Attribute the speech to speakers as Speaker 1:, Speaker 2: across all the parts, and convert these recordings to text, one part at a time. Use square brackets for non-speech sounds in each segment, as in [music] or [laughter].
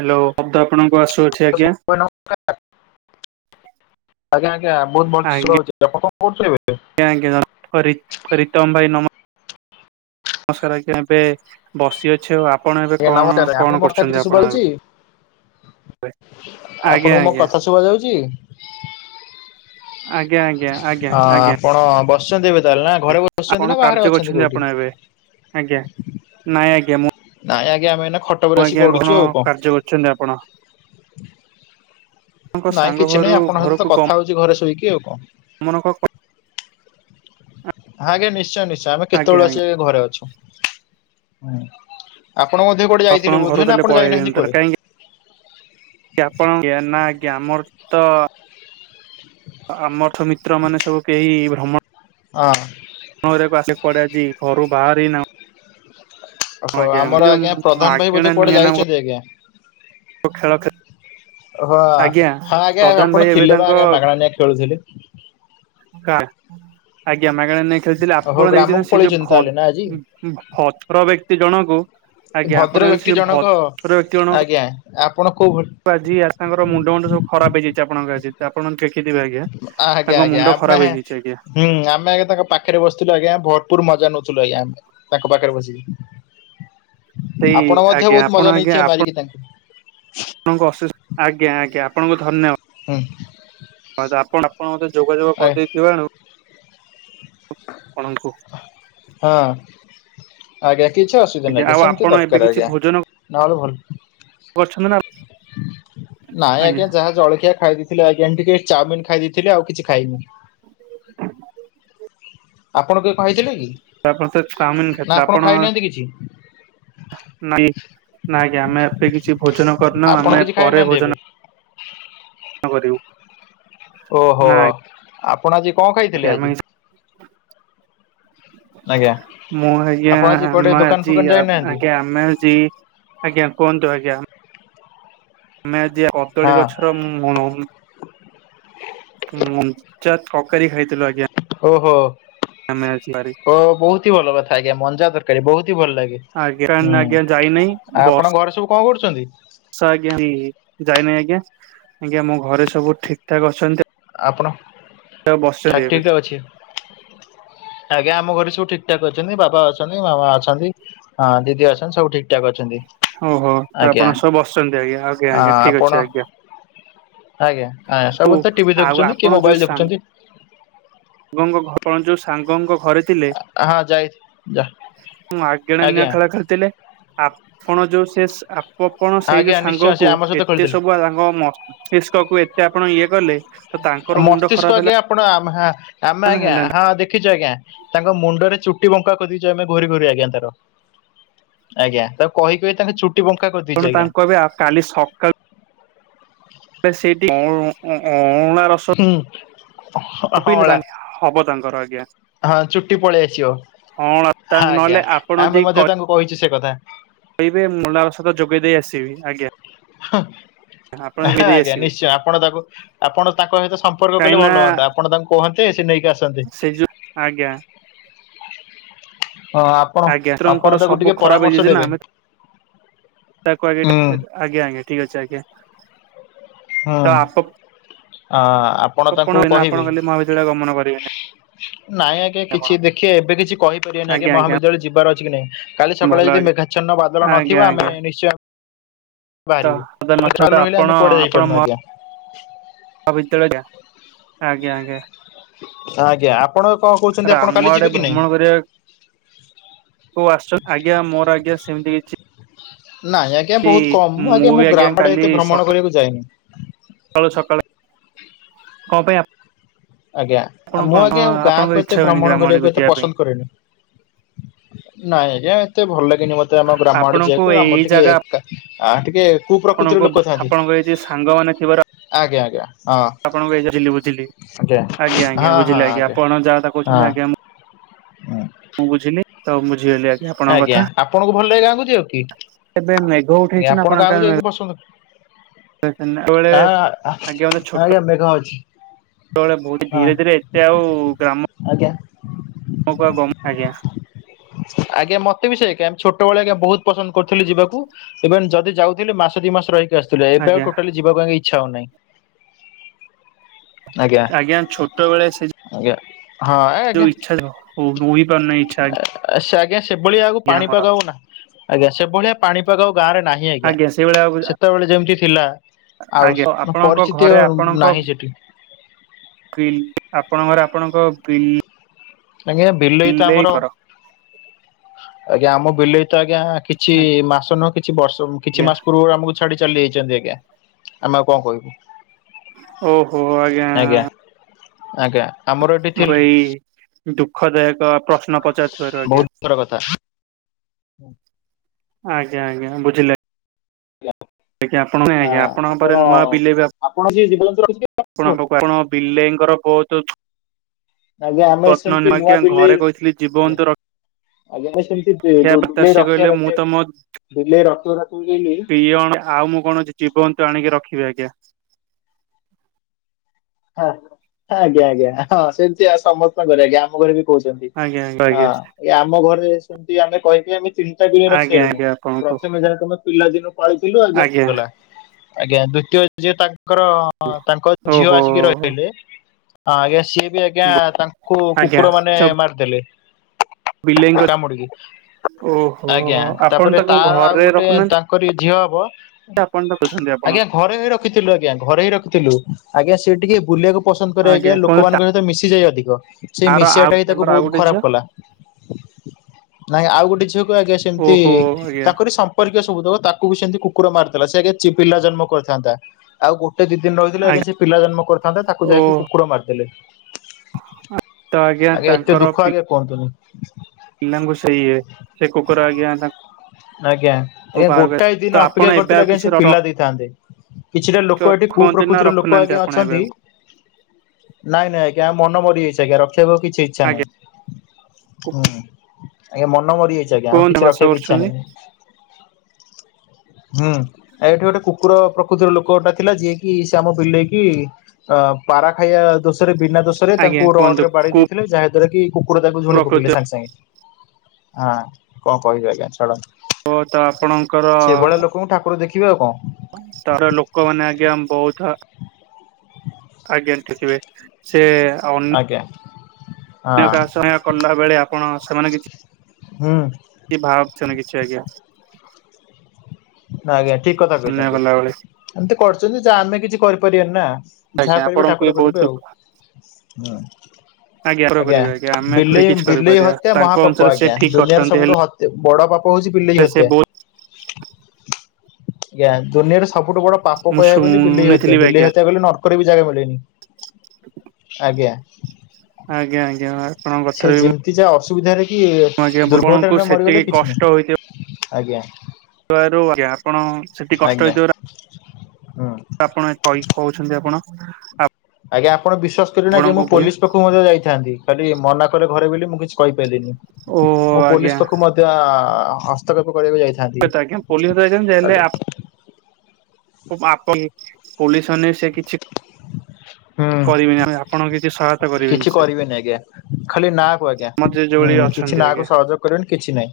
Speaker 1: Hello ଶବ୍ଦ ଆପଣଙ୍କୁ ଆସ
Speaker 2: [unintelligible] ଆଜ୍ଞା ଆଜ୍ଞା ବହୁତ୍ ଭଲ ସେ ଶୁଭା ଯାଉଚି। ଆପଣ କରୁଥିଲେ ଏବେ?
Speaker 1: [unintelligible] ପ୍ରୀତମ ଭାଈ ନମ ନମସ୍କାର ଆଜ୍ଞା, ଏବେ ବସି ଅଛି ଆଉ ଆ ଆପଣ ଏବେ
Speaker 2: ଆଜ୍ଞା
Speaker 1: କଣ
Speaker 2: ନମସ୍କାର ଆପଣଙ୍କୁ
Speaker 1: କଣ
Speaker 2: ମୋ କଥା ଟିକେ
Speaker 1: କରୁଛନ୍ତି ଆପଣ
Speaker 2: ଶୁଭାଯାଉଛି
Speaker 1: ଏବେ? ଆଜ୍ଞା
Speaker 2: ଆପଣଙ୍କୁ ମୋ
Speaker 1: ଆଜ୍ଞା।
Speaker 2: କଥା ଶୁଭାଯାଉଛି?
Speaker 1: ଆଜ୍ଞା ଆଜ୍ଞା ଆଜ୍ଞା
Speaker 2: ଅ
Speaker 1: ଆଜ୍ଞା।
Speaker 2: ଆପଣ [unintelligible] ଘରେ
Speaker 1: ଆପଣ
Speaker 2: ବସିଛନ୍ତି ନା ବାହାରେ
Speaker 1: କାର୍ଯ୍ୟ
Speaker 2: ଅଛନ୍ତି
Speaker 1: କରୁଛନ୍ତି
Speaker 2: କୋଉଠି?
Speaker 1: ଆପଣ ଏବେ ଆଜ୍ଞା। ନାଇଁ ଆଜ୍ଞା ମୁଁ
Speaker 2: ନାଇଁ ଆଜ୍ଞା ଆମେ ଏଇନା ଖଟ ଉପରେ ଆସିି
Speaker 1: ଆଜ୍ଞା
Speaker 2: ଗଡୁଚୁ ଆଉ କଣ।
Speaker 1: କାର୍ଯ୍ୟ କରୁଛନ୍ତି ଆପଣ ଆପଣଙ୍କ
Speaker 2: ନାଇଁ
Speaker 1: ସାଙ୍ଗ
Speaker 2: କିଛି
Speaker 1: ଘରୁ
Speaker 2: ନାହିଁ ଆପଣଙ୍କ ସହିତ ତ
Speaker 1: ଘରକୁ
Speaker 2: କଥା ହଉଚି ଘରେ ଶୋଇକି ଆଉ
Speaker 1: ଗମନ
Speaker 2: କଣ।
Speaker 1: କ
Speaker 2: ଆଜ୍ଞା ନିଶ୍ଚୟ ନିଶ୍ଚୟ ଆମେ
Speaker 1: ଆଜ୍ଞା
Speaker 2: କେତେବେଳୁ
Speaker 1: ଆଜ୍ଞା
Speaker 2: ଆସି ଘରେ ଅଛୁ। ହୁଁ। ଆପଣ ମଧ୍ୟ କୁଆଡ଼େ ଯାଇଥିଲେ
Speaker 1: ଆପଣଙ୍କ
Speaker 2: ବୋଧହୁଏ। ନା ଆପଣ ଯାଇନାହାନ୍ତି କୁଆଡ଼େ?
Speaker 1: କି ଆପଣ [unintelligible] ଆମର ତ ଆମର ତ ମିତ୍ର ମାନେ ସବୁ କେହି ଭ୍ରମ
Speaker 2: ହଁ।
Speaker 1: ଆଜି ଘରୁ ବାହାରି ନା
Speaker 2: ଓହୋ
Speaker 1: ଆଜ୍ଞା
Speaker 2: ଆମର
Speaker 1: ଏଇ ଯଉ
Speaker 2: ଆଜ୍ଞା ପ୍ରଧାନ ଭାଇ ବୋଧେ
Speaker 1: ମାଗେଣା
Speaker 2: କୁଆଡେ
Speaker 1: ନିଆ ନାମକ
Speaker 2: ଯାଇଛନ୍ତି ଆଜ୍ଞା।
Speaker 1: ଖେଳ ଖେ
Speaker 2: ହଁ ଆଜ୍ଞା ଆପଣ
Speaker 1: ଏବେ
Speaker 2: ଥିଲେ ବା ଆଜ୍ଞା ମାଗଣା ନିଆ ଖେଳୁଥିଲେ।
Speaker 1: କା ଆଜ୍ଞା ମାଗଣା ନେ ଖେଳିଥିଲେ
Speaker 2: ଓହୋ
Speaker 1: ଆପଣ ଦେଖିଛନ୍ତି ନା
Speaker 2: ଗ୍ରାମକୁ
Speaker 1: ସେ
Speaker 2: ପଳେଇଛନ୍ତି
Speaker 1: ଯୋଉ
Speaker 2: ତାହେଲେ ନା ଆଜି
Speaker 1: ଭ-ଭଦ୍ର ବ୍ୟକ୍ତି ଜଣଙ୍କୁ ଆଜ୍ଞା
Speaker 2: ଭଦ୍ର
Speaker 1: ଆପଣ ଯଦି
Speaker 2: ବ୍ୟକ୍ତି
Speaker 1: ସେ
Speaker 2: ଜଣକ
Speaker 1: ଭଦ୍ର ବ୍ୟକ୍ତି ଜଣ କ
Speaker 2: ଆଜ୍ଞା ଆପଣ କୋଉ
Speaker 1: ଆଜି ଆସାଙ୍କର ମୁଣ୍ଡ ଫୁଣ୍ଡ ସବୁ ଖରାପ ହେଇଯାଇଛି ଆପଣଙ୍କ ଆଜି। ତ ଆପଣ ମାନେ
Speaker 2: ଆଜ୍ଞା ଆଜ୍ଞା ଆମେ
Speaker 1: ହେଇଯାଇଛି ଆଜ୍ଞା
Speaker 2: ହୁଁ ଆମେ ଆଜ୍ଞା ତାଙ୍କ ପାଖରେ ବସିଥିଲୁ ଆଜ୍ଞା ଭ ଭରପୂର ମଜା ନଉଥିଲୁ ଆଜ୍ଞା ତାଙ୍କ ପାଖରେ ବସିକି।
Speaker 1: ସେଇ
Speaker 2: ଆପଣ ମଧ୍ୟ
Speaker 1: ଆଜ୍ଞା
Speaker 2: ବହୁତ
Speaker 1: ଆପଣ
Speaker 2: ମଜା
Speaker 1: ଆଜ୍ଞା
Speaker 2: ନେଇଥିବେ ମାରିକି ତାଙ୍କୁ।
Speaker 1: ଆପଣଙ୍କ ଅସୁସ ଆଜ୍ଞା ଆଜ୍ଞା ଆପଣଙ୍କୁ
Speaker 2: ହୁଁ
Speaker 1: ଧନ୍ୟବାଦ। ଆପଣ ଆପଣ ମତେ ଯୋଗାଯୋଗ
Speaker 2: ଆଜ୍ଞା।
Speaker 1: କରିଦେଇଥିବାରୁ ଆପଣଙ୍କୁ
Speaker 2: ହଁ ଆଜ୍ଞା। କିଛି ଅସୁବିଧା ନାଇ
Speaker 1: ଆଉ
Speaker 2: ଆଜ୍ଞା ସେମିତି
Speaker 1: ଆପଣ ଏବେ
Speaker 2: ଦରକାର
Speaker 1: କିଛି
Speaker 2: ଆଜ୍ଞା।
Speaker 1: ଭୋଜନ
Speaker 2: ନହେଲେ ଭ
Speaker 1: [unintelligible]
Speaker 2: ନାଇଁ ଆଜ୍ଞା ଯାହା ଜଳଖିଆ ଖାଇ ଦେଇଥିଲେ ଆଜ୍ଞା ଟିକେ ଚାଉମିନ ଖାଇ ଦେଇଥିଲେ ଆଉ କିଛି ଖାଇନି। ଆପଣ କି ଖାଇଥିଲେ କି
Speaker 1: ଆପଣ ତ ଚାଉମିନ
Speaker 2: ନା
Speaker 1: ଖାଇଥିଲେ
Speaker 2: ଆପଣ ଖାଇନାହାନ୍ତି କିଛି?
Speaker 1: ନାଇଁ ନା ଆଜ୍ଞା ଆମେ ଏବେ କିଛି ଭୋଜନ କରିନଉ
Speaker 2: ଆପଣ
Speaker 1: ଆମେ
Speaker 2: କିଛି
Speaker 1: ପରେ
Speaker 2: ଖାଇନାହାନ୍ତି ଏବେ?
Speaker 1: ଭୋଜନ କରିବୁ।
Speaker 2: ଓହୋ
Speaker 1: ନା
Speaker 2: ଆପଣ ଆଜି କଣ
Speaker 1: ଆଜ୍ଞା
Speaker 2: ଖାଇଥିଲେ
Speaker 1: ଆମେ
Speaker 2: ଆଜି? ଆଜ୍ଞା।
Speaker 1: ମୁଁ ଆଜ୍ଞା
Speaker 2: ଆପଣ ଆଜି କୁଆଡେ
Speaker 1: ଆମ
Speaker 2: ଦୋକାନ
Speaker 1: ଆଜି
Speaker 2: ଫୋକାନ ଯାଇନାହାନ୍ତି?
Speaker 1: ଆଜ୍ଞା ଆମେ ଆଜି ଆଜ୍ଞା କୁହନ୍ତୁ ଆଜ୍ଞା ଆମେ ଆଜୀ କଦଳୀ
Speaker 2: ହଁ
Speaker 1: ଗଛର ଉ, ମ ମଞ୍ଜା ତରକାରୀ ଖାଇଥିଲୁ ଆଜ୍ଞା।
Speaker 2: ଓହୋ।
Speaker 1: ଆମେ ଆଜି ବାରି
Speaker 2: ଓ ବହୁତ ହି ଭଲ କଥା ଆଜ୍ଞା ମଞ୍ଜା ତରକାରୀ ବହୁତ ହି ଭଲ ଲାଗେ
Speaker 1: ଆଜ୍ଞା
Speaker 2: ହୁଁ।
Speaker 1: ଆଜ୍ଞା
Speaker 2: ଆଉ ଆପଣ ଘରେ ସବୁ କଣ କ
Speaker 1: ସ ଆଜ୍ଞା ଯାଇନାହିଁ ଆଜ୍ଞା ଆଜ୍ଞା ମୋ ଘରେ ସବୁ ଠିକ୍ ଠାକ୍ ଅଛନ୍ତି
Speaker 2: ଆପଣ
Speaker 1: ଆଉ ବସିଛନ୍ତି
Speaker 2: ଠାକ୍
Speaker 1: ଏବେ
Speaker 2: ଠିକରେ ଅଛି ଆଜ୍ଞା ଆମ ଘରେ ସବୁ ଠିକ୍ ଠାକ୍ ଅଛନ୍ତି ବାବା ଅଛନ୍ତି ମାମା ଅଛନ୍ତି ଆ ଦିଦି ଅଛନ୍ତି ସବୁ ଠିକ୍ ଠାକ୍ ଅଛନ୍ତି।
Speaker 1: ଓ ହୋ ତ
Speaker 2: ଆଜ୍ଞା
Speaker 1: ଆପଣ ସବୁ ବସିଛନ୍ତି ଆଜ୍ଞା ଆଜ୍ଞା
Speaker 2: ହଁ
Speaker 1: ଆଜ୍ଞା ଠିକ୍
Speaker 2: ଆପଣ
Speaker 1: ଅଛି ଆଜ୍ଞା।
Speaker 2: ଆଜ୍ଞା ଆ୍
Speaker 1: ଓ
Speaker 2: ସବୁ ତ ଟିଭି
Speaker 1: ଆଉ
Speaker 2: ଦେଖୁଛନ୍ତି କିଏ ମୋବାଇଲ୍ ଦେଖୁଛନ୍ତି।
Speaker 1: ଆପଣଙ୍କ ଘର ପାଖରେ ଯୋଉ ସାଙ୍ଗଙ୍କ ଘରେ ଥିଲେ
Speaker 2: ହଁ ଯାଇ ଯା
Speaker 1: ମାଗାଣାନୀୟ
Speaker 2: ଆଜ୍ଞା
Speaker 1: ଖେଳ ଖେଳିଥିଲେ ଆପ ପଣ ଯୋଉ ସେ ଆପ ପଣ ସେଇ
Speaker 2: ଆଜ୍ଞା
Speaker 1: ଯୋଉ
Speaker 2: ନିଶ୍ଚୟ
Speaker 1: ସାଙ୍ଗ
Speaker 2: ସେ
Speaker 1: କୁ
Speaker 2: ଆମ ସହିତ
Speaker 1: ଏତେ
Speaker 2: ଖେଳୁଥିଲେ।
Speaker 1: ସବୁ ତାଙ୍କ ମସ୍ତିଷ୍କ କୁ ଏତେ ଆପଣ ଇଏ କଲେ ତ ତାଙ୍କର ମୁଣ୍ଡ ଖରାପ
Speaker 2: ମସ୍ତିଷ୍କ
Speaker 1: ହେଲା
Speaker 2: ଆଜ୍ଞା ଆପଣ ଆ-ଆମେ ଆଜ୍ଞା
Speaker 1: ହେଲାନି
Speaker 2: ହଁ ଦେଖିଛୁ ଆଜ୍ଞା ତାଙ୍କ ମୁଣ୍ଡ ଚୁଟି ବଙ୍କା କରିଦେଇଚୁ ଆମେ ଘୋରି ଘୋରି ଆଜ୍ଞା ତାର ଆଜ୍ଞା ତାକୁ କହି କହି ତାଙ୍କ ଚୁ ଚୁଟି ବଙ୍କା
Speaker 1: ଆପଣ
Speaker 2: କରିଦେଇଚି ଆଜ୍ଞା।
Speaker 1: ତାଙ୍କୁ ଏବେ କାଲି ସକାଳୁ ସେଇଠି ଉ-ଉ-ଉ-ଉଣା ରସ
Speaker 2: ହୁଁ
Speaker 1: ପିଇଲେ
Speaker 2: ହଁ-ଅଁଳା
Speaker 1: ତାଙ୍କ ହବ ତାଙ୍କର ଆଜ୍ଞା
Speaker 2: ହଁ ଚୁଟି ପଳେଇ ଆସିବ
Speaker 1: ଅଁଳା ତାଙ୍କୁ
Speaker 2: ହଁ
Speaker 1: ନହେଲେ
Speaker 2: ଆଜ୍ଞା
Speaker 1: ଆପଣ ଯଦି
Speaker 2: ଆମେ ମଧ୍ୟ ତାଙ୍କୁ କହିଛୁ ସେ କଥା।
Speaker 1: କହିବେ ମୂଳା ରସତ ଯୋଗେଇ ଦେଇ ଆସିବି ଆଜ୍ଞା।
Speaker 2: ହଁ।
Speaker 1: ଆପଣ ଯୋଗେଇ
Speaker 2: ଆହି
Speaker 1: ଦେଇ
Speaker 2: ଆଜ୍ଞା
Speaker 1: ଆସିବି
Speaker 2: ନିଶ୍ଚୟ ଆପଣ ତାଙ୍କୁ ଆପଣ ତାଙ୍କ ସହିତ ସମ୍ପର୍କ କଲେ
Speaker 1: କାହିଁକି ନା
Speaker 2: ଭଲ ହୁଅନ୍ତା ଆପଣ ତାଙ୍କୁ କୁହନ୍ତେ ସେ ନେଇକି ଆସନ୍ତେ
Speaker 1: ସେ ଯୁ ଆଜ୍ଞା।
Speaker 2: ହଁ ଆପଣ
Speaker 1: ଆଜ୍ଞା
Speaker 2: ଆପଣ
Speaker 1: ମିତ୍ରଙ୍କର
Speaker 2: ତାକୁ
Speaker 1: ସବୁ
Speaker 2: ଟିକେ
Speaker 1: ଖରାପ
Speaker 2: ପରାମର୍ଶ
Speaker 1: ହେଇଯାଇଛି ନା
Speaker 2: ଦେବେ
Speaker 1: ଆମେ ତାକୁ କହିବେ
Speaker 2: ହୁଁ
Speaker 1: ସେତ ଆଜ୍ଞା ଆଜ୍ଞା ଠିକ୍ ଅଛି ଆଜ୍ଞା।
Speaker 2: ହୁଁ
Speaker 1: ତ ଆପ
Speaker 2: ଆପଣ ତାଙ୍କୁ
Speaker 1: ଏଇନା ଆପଣ
Speaker 2: କହିବେ।
Speaker 1: କହିଲେ ମହାବିଦ୍ୟାଳୟ ଗମନ କରିବେନି
Speaker 2: ନାଇଁ ଆଜ୍ଞା
Speaker 1: ଆପଣ
Speaker 2: କିଛି ଦେଖି ଏବେ କିଛି କହିପାରିବନି ଆଜ୍ଞା ମହାବିଦ୍ୟାଳୟ ଯିବି ଯିବାର ଅଛି କି ନାଇଁ କାଲି
Speaker 1: ଭଲ
Speaker 2: ସକାଳେ ଯଦି
Speaker 1: ଆଜ୍ଞା
Speaker 2: ମେଘାଛନ୍ନ ବାଦଳ
Speaker 1: ଆଜ୍ଞା
Speaker 2: ନଥିବ ଆମେ
Speaker 1: ଆଜ୍ଞା
Speaker 2: ନିଶ୍ଚୟ
Speaker 1: ତ
Speaker 2: ବାହାରିବୁ
Speaker 1: ସଦନ ନଥିବ
Speaker 2: ଚାଲୁ
Speaker 1: ତ
Speaker 2: ରହିଲେ ଆମେ କୁଆଡେ ଯାଇପାରୁନୁ ଆଜ୍ଞା।
Speaker 1: ଅବିତଳ ଆଜ୍ଞା ଆଜ୍ଞା ଆଜ୍ଞା।
Speaker 2: ଆଜ୍ଞା ଆ
Speaker 1: ଆରେ ଆମ ଆଡ଼େ ଭ୍ରମଣ କରିବା କୋ ଆସଚନ ଆଜ୍ଞା ମୋର ଆଜ୍ଞା ସେମିତି କିଛି
Speaker 2: ନାଇଁ ଆଜ୍ଞା ବହୁତ କମ ଆଜ୍ଞା ମୁଁ ଗ୍ରାମ ଆଡ଼େ ଏତେ ଭ୍ରମଣ କରିବାକୁ ଯାଇନି।
Speaker 1: ସକାଳୁ ସକାଳେ କଣ ପାଇଁ ଆପ
Speaker 2: ଆଜ୍ଞା ମୁଁ ଆଜ୍ଞା ଗାଁକୁ
Speaker 1: ଆପଣଙ୍କ
Speaker 2: ଏତେ
Speaker 1: ଇଚ୍ଛା ହୁଏନି
Speaker 2: ଭ୍ରମଣ
Speaker 1: ଗ୍ରାମ
Speaker 2: କରିବାକୁ
Speaker 1: ଆଡକୁ
Speaker 2: ଏତେ
Speaker 1: ଯିବା ପାଇଁ
Speaker 2: ପସନ୍ଦ କରେନି। ନାଇଁ ଆଜ୍ଞା। ମତେ ଭଲ ଲାଗେନି ମୋତେ ଆମ ଗ୍ରାମ ଆଡ଼େ
Speaker 1: ଆପଣଙ୍କୁ
Speaker 2: ଯିବାକୁ ଆମର ଟିକେ ଏକା ଆ ଟିକେ କୁପ୍ରକୃତିର
Speaker 1: ଆପଣଙ୍କ
Speaker 2: ଲୋକ
Speaker 1: ବୋ
Speaker 2: ଥାନ୍ତି
Speaker 1: ଆପଣଙ୍କ ଏଇଯେ ସାଙ୍ଗମାନେ ଥିବାର
Speaker 2: ଆଜ୍ଞା ଆଜ୍ଞା ହଁ
Speaker 1: ଆପଣଙ୍କୁ ଏଯେଲେ ବୁଝିଲି ବୁଝିଲି। ଆଜ୍ଞା ଆଜ୍ଞା
Speaker 2: ହଁ ହଁ
Speaker 1: ବୁଝିଲେ ଆଜ୍ଞା ଆପଣ ଯାହା ଟା କହୁଛନ୍ତି ଆଜ୍ଞା ମୁଁ
Speaker 2: ହଁ।
Speaker 1: ମୁଁ ବୁଝିଲି ତମ ବୁ
Speaker 2: ଆଜ୍ଞା ଆପଣଙ୍କୁ ଭଲ ଲାଗେ ଗାଁ କୁୁ୍ ଯିବାକୁ କି?
Speaker 1: ଏବେ ମେଘ ଉଠେଇଛି
Speaker 2: ଆଜ୍ଞା
Speaker 1: ନା
Speaker 2: ଆପଣ ଗାଁ
Speaker 1: ଆପଣଙ୍କ ଆଡେ
Speaker 2: କୁ
Speaker 1: ମେଘ
Speaker 2: ଯିବାକୁ ପସନ୍ଦ
Speaker 1: ଉଠେଇଛି ନା ବେଳେ
Speaker 2: ଆ ଆ ଆଜ୍ଞା ମେଘ ଅଛି।
Speaker 1: ଯେତେବେଳେ ବହୁତ
Speaker 2: ହଁ
Speaker 1: ଧୀରେ ଧୀରେ ଏତେ ଆଉ ଗ୍ରାମ
Speaker 2: ଆଜ୍ଞା
Speaker 1: ହଉ କି ଗମ୍ ଆଜ୍ଞା।
Speaker 2: ଆଜ୍ଞା ମତେ ବି ସେଇ ଏକା ଆମେ ଛୋଟ ବେଳେ ଆଜ୍ଞା ବହୁତ ପସନ୍ଦ କରୁଥିଲୁ ଯିବାକୁ ଏବଂ ଯଦି ଯାଉଥିଲି ମାସେ ଦି ମାସେ ରହିକି ଆସୁଥିଲି ଏବେ ଆଉ
Speaker 1: ଆଜ୍ଞା
Speaker 2: ଟୋଟାଲି ଯିବାକୁ କାଇଁ ଇଚ୍ଛା ହଉନାହିଁ।
Speaker 1: ଆଜ୍ଞା ଛୋଟ ବେଳେ ସେ
Speaker 2: ଆଜ୍ଞା ହଁ ଆଜ୍ଞା
Speaker 1: ଯଉ ଇଚ୍ଛା ମୁଁ ନୁହି ପାରୁନାହିଁ ଇଚ୍ଛା
Speaker 2: ସେ ଆଜ୍ଞା ସେଭଳିଆକୁ
Speaker 1: ଆଜ୍ଞା
Speaker 2: ପାଣି
Speaker 1: ଆମର
Speaker 2: ପାଗ ଆଉ ନା ଆଜ୍ଞା ସେଭଳିଆ ପାଣି ପାଗ ଆଉ ଗାଁରେ ନାହିଁ ଆଜ୍ଞା।
Speaker 1: ସେଇଭଳିଆ ଆଉ
Speaker 2: ସେତେବେଳେ ଯେମିତି ଥିଲା। ଆଉ
Speaker 1: ଆଜ୍ଞା ଆପଣଙ୍କ
Speaker 2: ପରିସ୍ଥିତି
Speaker 1: ଘରେ
Speaker 2: ଆଉ
Speaker 1: ଆପଣଙ୍କ
Speaker 2: ନାହିଁ ସେଠି
Speaker 1: ବିଲ ଆପଣଙ୍କର ଆପଣଙ୍କ ବିଲ
Speaker 2: ଆଜ୍ଞା ବିଲ ଏଇତ ଆମର ଆଜ୍ଞା ଆମ ବିଲେଇ ତ ଆଜ୍ଞା କିଛି ମାସ ନୁହଁ କିଛି ବର୍ଷ କିଛି
Speaker 1: ଆଜ୍ଞା
Speaker 2: ମାସ ପୂର୍ବରୁ ଆମକୁ ଛ ଛାଡି ଚାଲି ଯାଇଛନ୍ତି ଆଜ୍ଞା ଆମେ ଆଉ କଣ କହିବୁ?
Speaker 1: ଓହୋ ଆଜ୍ଞା।
Speaker 2: ଆଜ୍ଞା ଆମର ଏଠି
Speaker 1: ମୁଁ
Speaker 2: ଥିଲା
Speaker 1: ଏଇ ଦୁଃଖଦାୟକ ପ୍ରଶ୍ନ ପଚାରୁଥିବାରୁ ଆଜ୍ଞା।
Speaker 2: ହୁଁ। [inaudible]
Speaker 1: ଆଜ୍ଞା ଆଜ୍ଞା ବୁଝିଲି ଆ ଆଜ୍ଞା ଆପଣ
Speaker 2: ଆ
Speaker 1: ଆଜ୍ଞା ଆପଣଙ୍କ
Speaker 2: ଆପଣ
Speaker 1: ପାଖରେ ରେ ନୂଆ ପିଲେ ବି ଆପ
Speaker 2: ଆପଣ ଯିଏ ଜୀବଜନ୍ତୁ ରଖିଛନ୍ତି
Speaker 1: ଆପଣ ଆପଣ ବିଲେଇଙ୍କର ବହୁତୁ
Speaker 2: ଆଜ୍ଞା ଆମେ ସେମିତି ନୂଆ
Speaker 1: ଆଜ୍ଞା ଘରେ
Speaker 2: ବିଲେଇ
Speaker 1: କହିଥିଲି
Speaker 2: ଆଜ୍ଞା ଆଜ୍ଞା ସେମତି
Speaker 1: ଖଆପିଆ ଚାଷି କହିଲେ ମୁଁ ତ ମୋ
Speaker 2: ବିଲେଇ ରଖିବୁ ରଖିବୁ ବୋଲି
Speaker 1: ପ୍ରିଅଣ ଆଉ ମୁଁ କଣ ଅଛି ଜୀବନ୍ତୁ ଆଣିକି ରଖି ବି ଆଜ୍ଞା।
Speaker 2: ହଁ ଆଜ୍ଞା ଆଜ୍ଞା ହଁ ସେମିତି ଆ ସମସ୍ତଙ୍କରେ ଆଜ୍ଞା ଆମ ଘରେ ବି କୁହ ସେମିତି
Speaker 1: ଆଜ୍ଞା ଆଜ୍ଞା
Speaker 2: ଆ
Speaker 1: ଆଜ୍ଞା
Speaker 2: ଏ ଆମ ଘରେ ସେମିତି ଆମେ କହିକି ଏମିତି ତିନିଟା ବିଣେଇ
Speaker 1: ଆଜ୍ଞା
Speaker 2: ରଖିସାଇଲୁଣି
Speaker 1: ଆଜ୍ଞା ଆପଣଙ୍କୁ
Speaker 2: ପ୍ରଥମେ ଯାହା ତମେ ପିଲାଦିନୁ ପାଳିଥିଲୁ ଆଜ୍ଞା। ଆଜ୍ଞା ଦ୍ଵିତୀୟ ଯିଏ ତାଙ୍କର ତାଙ୍କ ଝିଅ
Speaker 1: ଓହୋ।
Speaker 2: ଆସି କହିଲେ ଆଜ୍ଞା ସିଏ ବି ଆଜ୍ଞା ତାଙ୍କୁ
Speaker 1: ଆଜ୍ଞା
Speaker 2: କୁକୁର ମାନେ
Speaker 1: ସବୁ
Speaker 2: ମାରିଦେଲେ।
Speaker 1: ବିଲେଇଙ୍କ
Speaker 2: କାମୁଡିକି।
Speaker 1: ଓହୋ
Speaker 2: ଆଜ୍ଞା
Speaker 1: ଆପଣ
Speaker 2: ତାପରେ
Speaker 1: ତାକୁ
Speaker 2: ତାର ଆଉ
Speaker 1: ଘରେ
Speaker 2: ଗୋଟେ
Speaker 1: ରଖୁନାହାନ୍ତି
Speaker 2: ତାଙ୍କରି ଝିଅ ହବ
Speaker 1: ଆପଣ ତାକୁ ରଖୁଛନ୍ତି ଆପଣ।
Speaker 2: ଆଜ୍ଞା ଘରେ ହିଁ ରଖଥିଲୁ ଆଜ୍ଞା ଘରେ ହିଁ ରଖଥିଲୁ। ଆଜ୍ଞା ସେ ଟିକେ ବୁଲିବାକୁ ପସନ୍ଦ କରେ ଆଜ୍ଞା ଲୋକମାନଙ୍କ ସହିତ ମିଶିଯାଏ ଅଧିକ। ସେଇ
Speaker 1: ତାର
Speaker 2: ମିସିବା
Speaker 1: ଆଉ
Speaker 2: ଟା ହି ତାକୁ
Speaker 1: ତାଙ୍କର ଆଉ
Speaker 2: ବହୁତ
Speaker 1: ଗୋଟେ
Speaker 2: ଖରାପ
Speaker 1: ଝିଅ
Speaker 2: କଲା। ନାଇଁ ଆଉ ଗୋଟେ ଝିଅକୁ ଆଜ୍ଞା ସେମତି
Speaker 1: ଓହୋ ଆଜ୍ଞା
Speaker 2: ତାଙ୍କରି ସମ୍ପର୍କୀୟ ସବୁ ତକ ତାକୁ ସେମିତି କୁକୁର ମାରି ଦେଲା ସେ ଆଜ୍ଞା ଚି ପିଲା ଜନ୍ମ କରିଥାନ୍ତା, ଆଉ ଗୋଟେ ଦି ଦିନି ରହିଥିଲେ ଆଜ୍ଞା ସେ ପିଲା ଜନ୍ମ କରିଥାନ୍ତା ତାକୁ
Speaker 1: ଓ
Speaker 2: ଯାଇକି କୁକୁର ମାରିଦେଲେ।
Speaker 1: ତ
Speaker 2: ଆଜ୍ଞା ଏତେ
Speaker 1: ତାଙ୍କର
Speaker 2: ଦୁଃଖ
Speaker 1: ପି
Speaker 2: ଆଜ୍ଞା କୁହନ୍ତୁନି।
Speaker 1: ପିଲାଙ୍କୁ ସେହି ଇଏ ସେ କୁକୁର ଆଜ୍ଞା ତାଙ୍କୁ
Speaker 2: ଆଜ୍ଞା ଆଜ୍ଞା
Speaker 1: ବାହାରକୁ
Speaker 2: ଗୋଟାଏ
Speaker 1: ତ
Speaker 2: ଦିନ
Speaker 1: ଆପଣ
Speaker 2: ଅପେକ୍ଷା
Speaker 1: ଏବେ
Speaker 2: କରିଥିଲେ
Speaker 1: ଆଉ
Speaker 2: ଆଜ୍ଞା
Speaker 1: କିଛି
Speaker 2: ସେ ପିଲା ଦେଇଥାଆନ୍ତେ। କିଛିଟା ଲୋକ ଏଠି କୁ
Speaker 1: ରଖନ୍ତି ନା
Speaker 2: ପ୍ରକୃତିର ଲୋକ
Speaker 1: ରଖୁନାହାନ୍ତି
Speaker 2: ଆଜ୍ଞା ଅ
Speaker 1: ଆପଣ ଏବେ
Speaker 2: ଛନ୍ତି।
Speaker 1: ଆଉ
Speaker 2: ନାଇ ନାଇଁ ଆଜ୍ଞା ମନ ମରି ଯାଇଛି ଆଜ୍ଞା ର ରଖିବାକୁ ଆଉ କିଛି ଇଚ୍ଛା ନାହିଁ
Speaker 1: ଆଜ୍ଞା।
Speaker 2: ହୁଁ ଆଜ୍ଞା ମନ ମନ ମରି ଯାଇଛି ଆଜ୍ଞା ଆଉ
Speaker 1: କୁହନ୍ତୁ
Speaker 2: କିଛି
Speaker 1: ବାସ
Speaker 2: ରଖିବାକୁ ଇଚ୍ଛା
Speaker 1: କରୁଛନ୍ତି
Speaker 2: ନାହିଁ। ହୁଁ ଆଉ ଏଠି ଗୋଟେ କୁକୁର ପ୍ରକୃତିର ଲୋକ ଗୋଟା ଥିଲା ଯିଏକି ସେ ଆମ ବିଲେଇ କି ଅ ପାରା ଖାଇବା ଦୋଷରେ ବିନା ଦୋଷରେ
Speaker 1: ଆଜ୍ଞା
Speaker 2: ତାଙ୍କୁ ରଡ୍
Speaker 1: କୁହନ୍ତୁ
Speaker 2: ରେ ବାଡେଇ
Speaker 1: କୋଉ
Speaker 2: ଦେଇଥିଲେ ଯାହା ଦ୍ଵାରା କି କୁକୁର ତାକୁ ଝୁଣି ପକେଇଲେ
Speaker 1: ପ୍ରକୃତି
Speaker 2: ସାଙ୍ଗେ ସାଙ୍ଗେ। ହାଁ କଣ କହିବି ଆଜ୍ଞା ଛାଡ଼ନ୍ତୁ।
Speaker 1: ତ ଆପଣଙ୍କର
Speaker 2: ସେଭଳିଆ ଲୋକଙ୍କୁ ଠାକୁର ଦେଖିବେ ଆଉ କଣ?
Speaker 1: ତାର ଲୋକମାନୋନେ ଆଜ୍ଞା ବହୁଥା - - ଆଜ୍ଞା ଥକିବେ ସେ
Speaker 2: ଆଜ୍ଞା।
Speaker 1: ନିଅ
Speaker 2: ହଁ
Speaker 1: କାଆସ କଲା ବେଳେ ଆପଣ ସେମାନେ କିଛି
Speaker 2: ହୁଁ।
Speaker 1: କି ଭାବ୍‌ଛ କିଛି ଆଜ୍ଞା।
Speaker 2: ନାଁ ଆଜ୍ଞା ଠିକ କଥା
Speaker 1: ଅନ୍ୟ
Speaker 2: କହିଛନ୍ତି
Speaker 1: କଲା ବେଳେ
Speaker 2: ଏମିତି କରିଛନ୍ତି ଯେ ଆମେ କିଛି କରିପାରିବା ନା ଯାହା
Speaker 1: ଆଜ୍ଞା
Speaker 2: କରିବେ
Speaker 1: ଆପଣଙ୍କୁ ବି
Speaker 2: ଠାକୁର
Speaker 1: ବହୁତ
Speaker 2: କରିବେ ଆଉ
Speaker 1: ଦୁଃଖ
Speaker 2: ହୁଁ।
Speaker 1: ର
Speaker 2: ଆଜ୍ଞା
Speaker 1: କରିବେ ଆମେ ଥୋଡି
Speaker 2: ବିଲେଇ
Speaker 1: କିଛି
Speaker 2: ବିଲେଇ
Speaker 1: କରିପାରିବା
Speaker 2: ହତ୍ୟା
Speaker 1: ତାଙ୍କ
Speaker 2: ମହାପାପ
Speaker 1: ଅନୁସାରେ ସେ
Speaker 2: ଆଜ୍ଞା
Speaker 1: ଠିକ
Speaker 2: ଦୁନିଆରେ
Speaker 1: କରିଛନ୍ତି
Speaker 2: ସବୁଠୁ
Speaker 1: ହେଲେ
Speaker 2: ହତ ବଡ ପାପ ହଉଛି ବିଲେଇ
Speaker 1: ସେ
Speaker 2: ହତ୍ୟା
Speaker 1: ବହୁତ
Speaker 2: ୟା ଦୁନିଆରେ ସବୁଠୁ ବଡ ପାପ
Speaker 1: ମୁଁ
Speaker 2: କହିବାକୁ ଗଲେ ବିଲେଇ ହତ୍ୟା
Speaker 1: ଶୁଣିଥିଲି ବି ଆଜ୍ଞା
Speaker 2: ବିଲେଇ ହତ୍ୟା କଲେ ନର୍କରେ ବି ଜାଗା ମିଳେନି। ଆଜ୍ଞା।
Speaker 1: ଆଜ୍ଞା ଆଜ୍ଞା ଅପଣଂଙ୍କ
Speaker 2: ସେ
Speaker 1: କଥାରେ ମୁଁ
Speaker 2: ଯେମିତି ଯା ଅସୁବିଧାରେ କି ଏ
Speaker 1: ଆଜ୍ଞା ଆପଣଙ୍କୁ
Speaker 2: ଦୁର୍ଘଟଣାରେ ମରିଗଲେ
Speaker 1: ସେତିକି
Speaker 2: କିଛି ନାହିଁ ଆଜ୍ଞା।
Speaker 1: ଦୟାରୁ ଆପଣ ସେତିକି କଷ୍ଟ
Speaker 2: ଆଜ୍ଞା
Speaker 1: ହେଇଥିବ
Speaker 2: ହୁଁ।
Speaker 1: ଆପଣ କହି କହୁଛନ୍ତି ଆପଣ
Speaker 2: ଆଜ୍ଞା ଆପଣ ବିଶ୍ୱାସ କରିବେ ନି କି ମୁଁ
Speaker 1: ଆପଣଙ୍କୁ
Speaker 2: ପୋଲିସ ପାଖକୁ ମଧ୍ୟ ଯାଇଥାନ୍ତି ଖାଲି ମନା କଲେ ଘରେ ବୋଲି ମୁଁ କିଛି କହିି କଲିନି
Speaker 1: ଓ
Speaker 2: ମୁଁ ପୋଲିସ
Speaker 1: ଆଜ୍ଞା
Speaker 2: ପାଖକୁ ମଧ୍ୟ ହସ୍ତଖେପ
Speaker 1: ତ ଆଜ୍ଞା ପୋଲିସରେ ଯାଇଛନ୍ତି ହେଲେ ଆପ [inaudible] ପୋଲିସ ଆନେ ସେ କିଛି କରିବେନି
Speaker 2: ହୁଁ
Speaker 1: ଆପଣଙ୍କୁ କିଛି ସହାୟତା
Speaker 2: କିଛି
Speaker 1: ସେ
Speaker 2: କରିବେନି ଆଜ୍ଞା। ଖାଲି ନାଆକୁ ଆଜ୍ଞା
Speaker 1: ଆମର ଯେ
Speaker 2: ହୁଁ
Speaker 1: ଯୋଉଳି
Speaker 2: କିଛି
Speaker 1: ଅଛନ୍ତି
Speaker 2: ନାଆକୁ
Speaker 1: ଆଜ୍ଞା
Speaker 2: ସହଯୋଗ କରିବେନି କିଛି ନାଇଁ।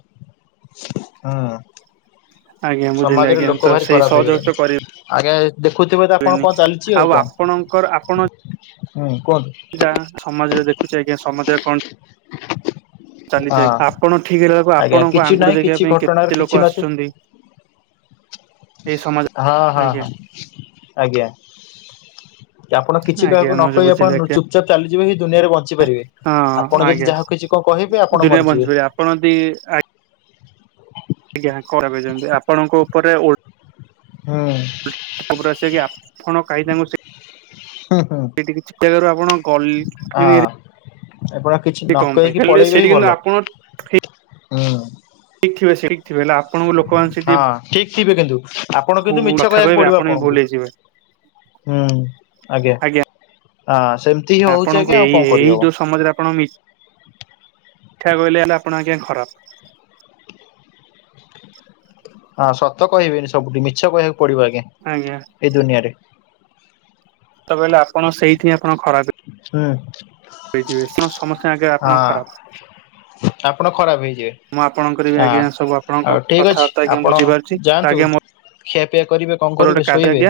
Speaker 2: ହୁଁ
Speaker 1: ଆଜ୍ଞା
Speaker 2: ଉଁ।
Speaker 1: ବୁଝିଲେ
Speaker 2: ସମାଜରେ
Speaker 1: ଆଜ୍ଞା ତ
Speaker 2: ଲୋକ ଭାରି
Speaker 1: ସେଇ
Speaker 2: ଖରାପ
Speaker 1: ସହଯୋଗ ତ
Speaker 2: ହେଇଗଲେଣି ଆଜ୍ଞା ଏ ଦେଖୁଥୁବେ ତ ଆପଣ
Speaker 1: କରିବେନି
Speaker 2: କଣ ଚାଲିଛି ଆଉ କଅଁ।
Speaker 1: ଆପଣଙ୍କର ଆପଣ ଯାଆଁ ସମାଜରେ ଦେଖୁଛି ଆଜ୍ଞା ସମାଜରେ କଣ ଚାଲି ଚେଇ
Speaker 2: ହଁ
Speaker 1: ଆପଣ ଠିକ ରହିଆକୁ
Speaker 2: ଆଜ୍ଞା
Speaker 1: ଆପଣଙ୍କୁ
Speaker 2: କିଛି
Speaker 1: ଆଙ୍ଗୁଠି
Speaker 2: ନାହିଁ
Speaker 1: ଦେଖିବା
Speaker 2: କିଛି
Speaker 1: ପାଇଁ
Speaker 2: ଘଟଣାର
Speaker 1: କେତେ
Speaker 2: କିଛି
Speaker 1: ଲୋକ
Speaker 2: ନଥିବ
Speaker 1: ଆସୁଚନ୍ତି। ଆ [inaudible]
Speaker 2: ହଁ ହଁ ହ ଆଜ୍ଞା। ଆପଣ କିଛି
Speaker 1: ଆଜ୍ଞା
Speaker 2: କାହାକୁ ନ
Speaker 1: ମୁଁ ଯେ
Speaker 2: କହି ଆପଣ
Speaker 1: ବୁଝିଲି
Speaker 2: ନୁ
Speaker 1: ଆଜ୍ଞା
Speaker 2: ଚୁପଚାପ ଚାଲିଯିବେ ହିଁ ଦୁନିଆରେ ବଞ୍ଚିପାରିବେ ଆପଣ ଯଦି ଯାହା କିଚି
Speaker 1: ଦୁନିଆରେ ବଞ୍ଚିପାରିବେ ଆପଣ ଜଦି ଇ ଆଜ୍ଞା କରା କହିଚନ୍ତି ଆପଣଙ୍କ ଉପରେ ଓ
Speaker 2: ହୁଁ
Speaker 1: ଖବର ଆସ କି ଆପଣ କାହିଁ ତାଙ୍କୁ ସେ
Speaker 2: ହୁଁ ହୁଁ
Speaker 1: ସେଇଟି କିଛି କଇବାରୁ ଆପଣ ଗ ଲି ଇ ରେ
Speaker 2: ହଁ ଆପଣ କିଛି ନ କହିକି ପଳେଇବେ
Speaker 1: ସେଇଠି
Speaker 2: ହିଁ
Speaker 1: କିନ୍ତୁ
Speaker 2: ଭଲ
Speaker 1: ଆପଣ
Speaker 2: ହୁଁ।
Speaker 1: ଠିକ ଥିବେ ସେଇଠି ଥିବେ ହେଲେ ଆପଣଙ୍କୁ ଲୋକମାନେ ସେଇଠି
Speaker 2: ତି ବେ କେନ୍ତୁ ଆପଣ କିନ୍ତୁ ମିଛ କହିବାକୁ ପଡିବ
Speaker 1: ଆପଣ ବି ଭୁଲ
Speaker 2: ଆପଣଙ୍କୁ।
Speaker 1: ହେଇଯିବେ
Speaker 2: ହୁଁ ଆଜ୍ଞା। ହଁ ସେମିତି ହିଁ ହଉଛି
Speaker 1: ଆପଣଙ୍କୁ
Speaker 2: ଆଜ୍ଞା
Speaker 1: ଏ
Speaker 2: ଆଉ
Speaker 1: ଇ
Speaker 2: କଣ
Speaker 1: ଏଇ
Speaker 2: କରିହବ
Speaker 1: ଯୋଉ ସମାଜରେ ଆପଣ ମି ଠା କହିଲେ ହେଲେ ଆପଣ ଆଜ୍ଞା ଖରାପ।
Speaker 2: ହଁ ସତ କହିବେନି ସବୁଠି ମିଛ କହିବାକୁ ପଡିବ ଆଜ୍ଞା ଏ ଦୁନିଆରେ।
Speaker 1: ତ କହିଲେ ଆପଣ ସେଇଥିଁ ଆପଣ ଖରାପେ।
Speaker 2: ହୁଁ
Speaker 1: ହେଇ ଯିବେ ଶଣ ସମସ୍ତେ ଆଗେ
Speaker 2: ହଁ
Speaker 1: ଆପଣ ଖରାପ।
Speaker 2: ଆପଣ ଖରାପ
Speaker 1: ମୁଁ
Speaker 2: ହେଇଯିବେ।
Speaker 1: ଆପଣଙ୍କର ବି ଆଜ୍ଞା ସବୁ
Speaker 2: ହଁ
Speaker 1: ଆପଣଙ୍କ
Speaker 2: ଆଉ ଠିକ ଅଛି
Speaker 1: କଥାବାର୍ତ୍ତା ଆଜ୍ଞା
Speaker 2: ଆପଣ
Speaker 1: ବୁଝିପାରୁଛି ତ
Speaker 2: ଯାଆନ୍ତୁ।
Speaker 1: ଆଜ୍ଞା
Speaker 2: ଖିଆ ପିଆ କରିବେ କଣ କରିବେ ଶୋଇବେ।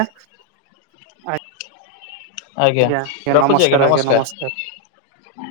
Speaker 1: ଆ।
Speaker 2: ଆଜ୍ଞା ରଖୁଛି ଆଜ୍ଞା ନମସ୍କାର।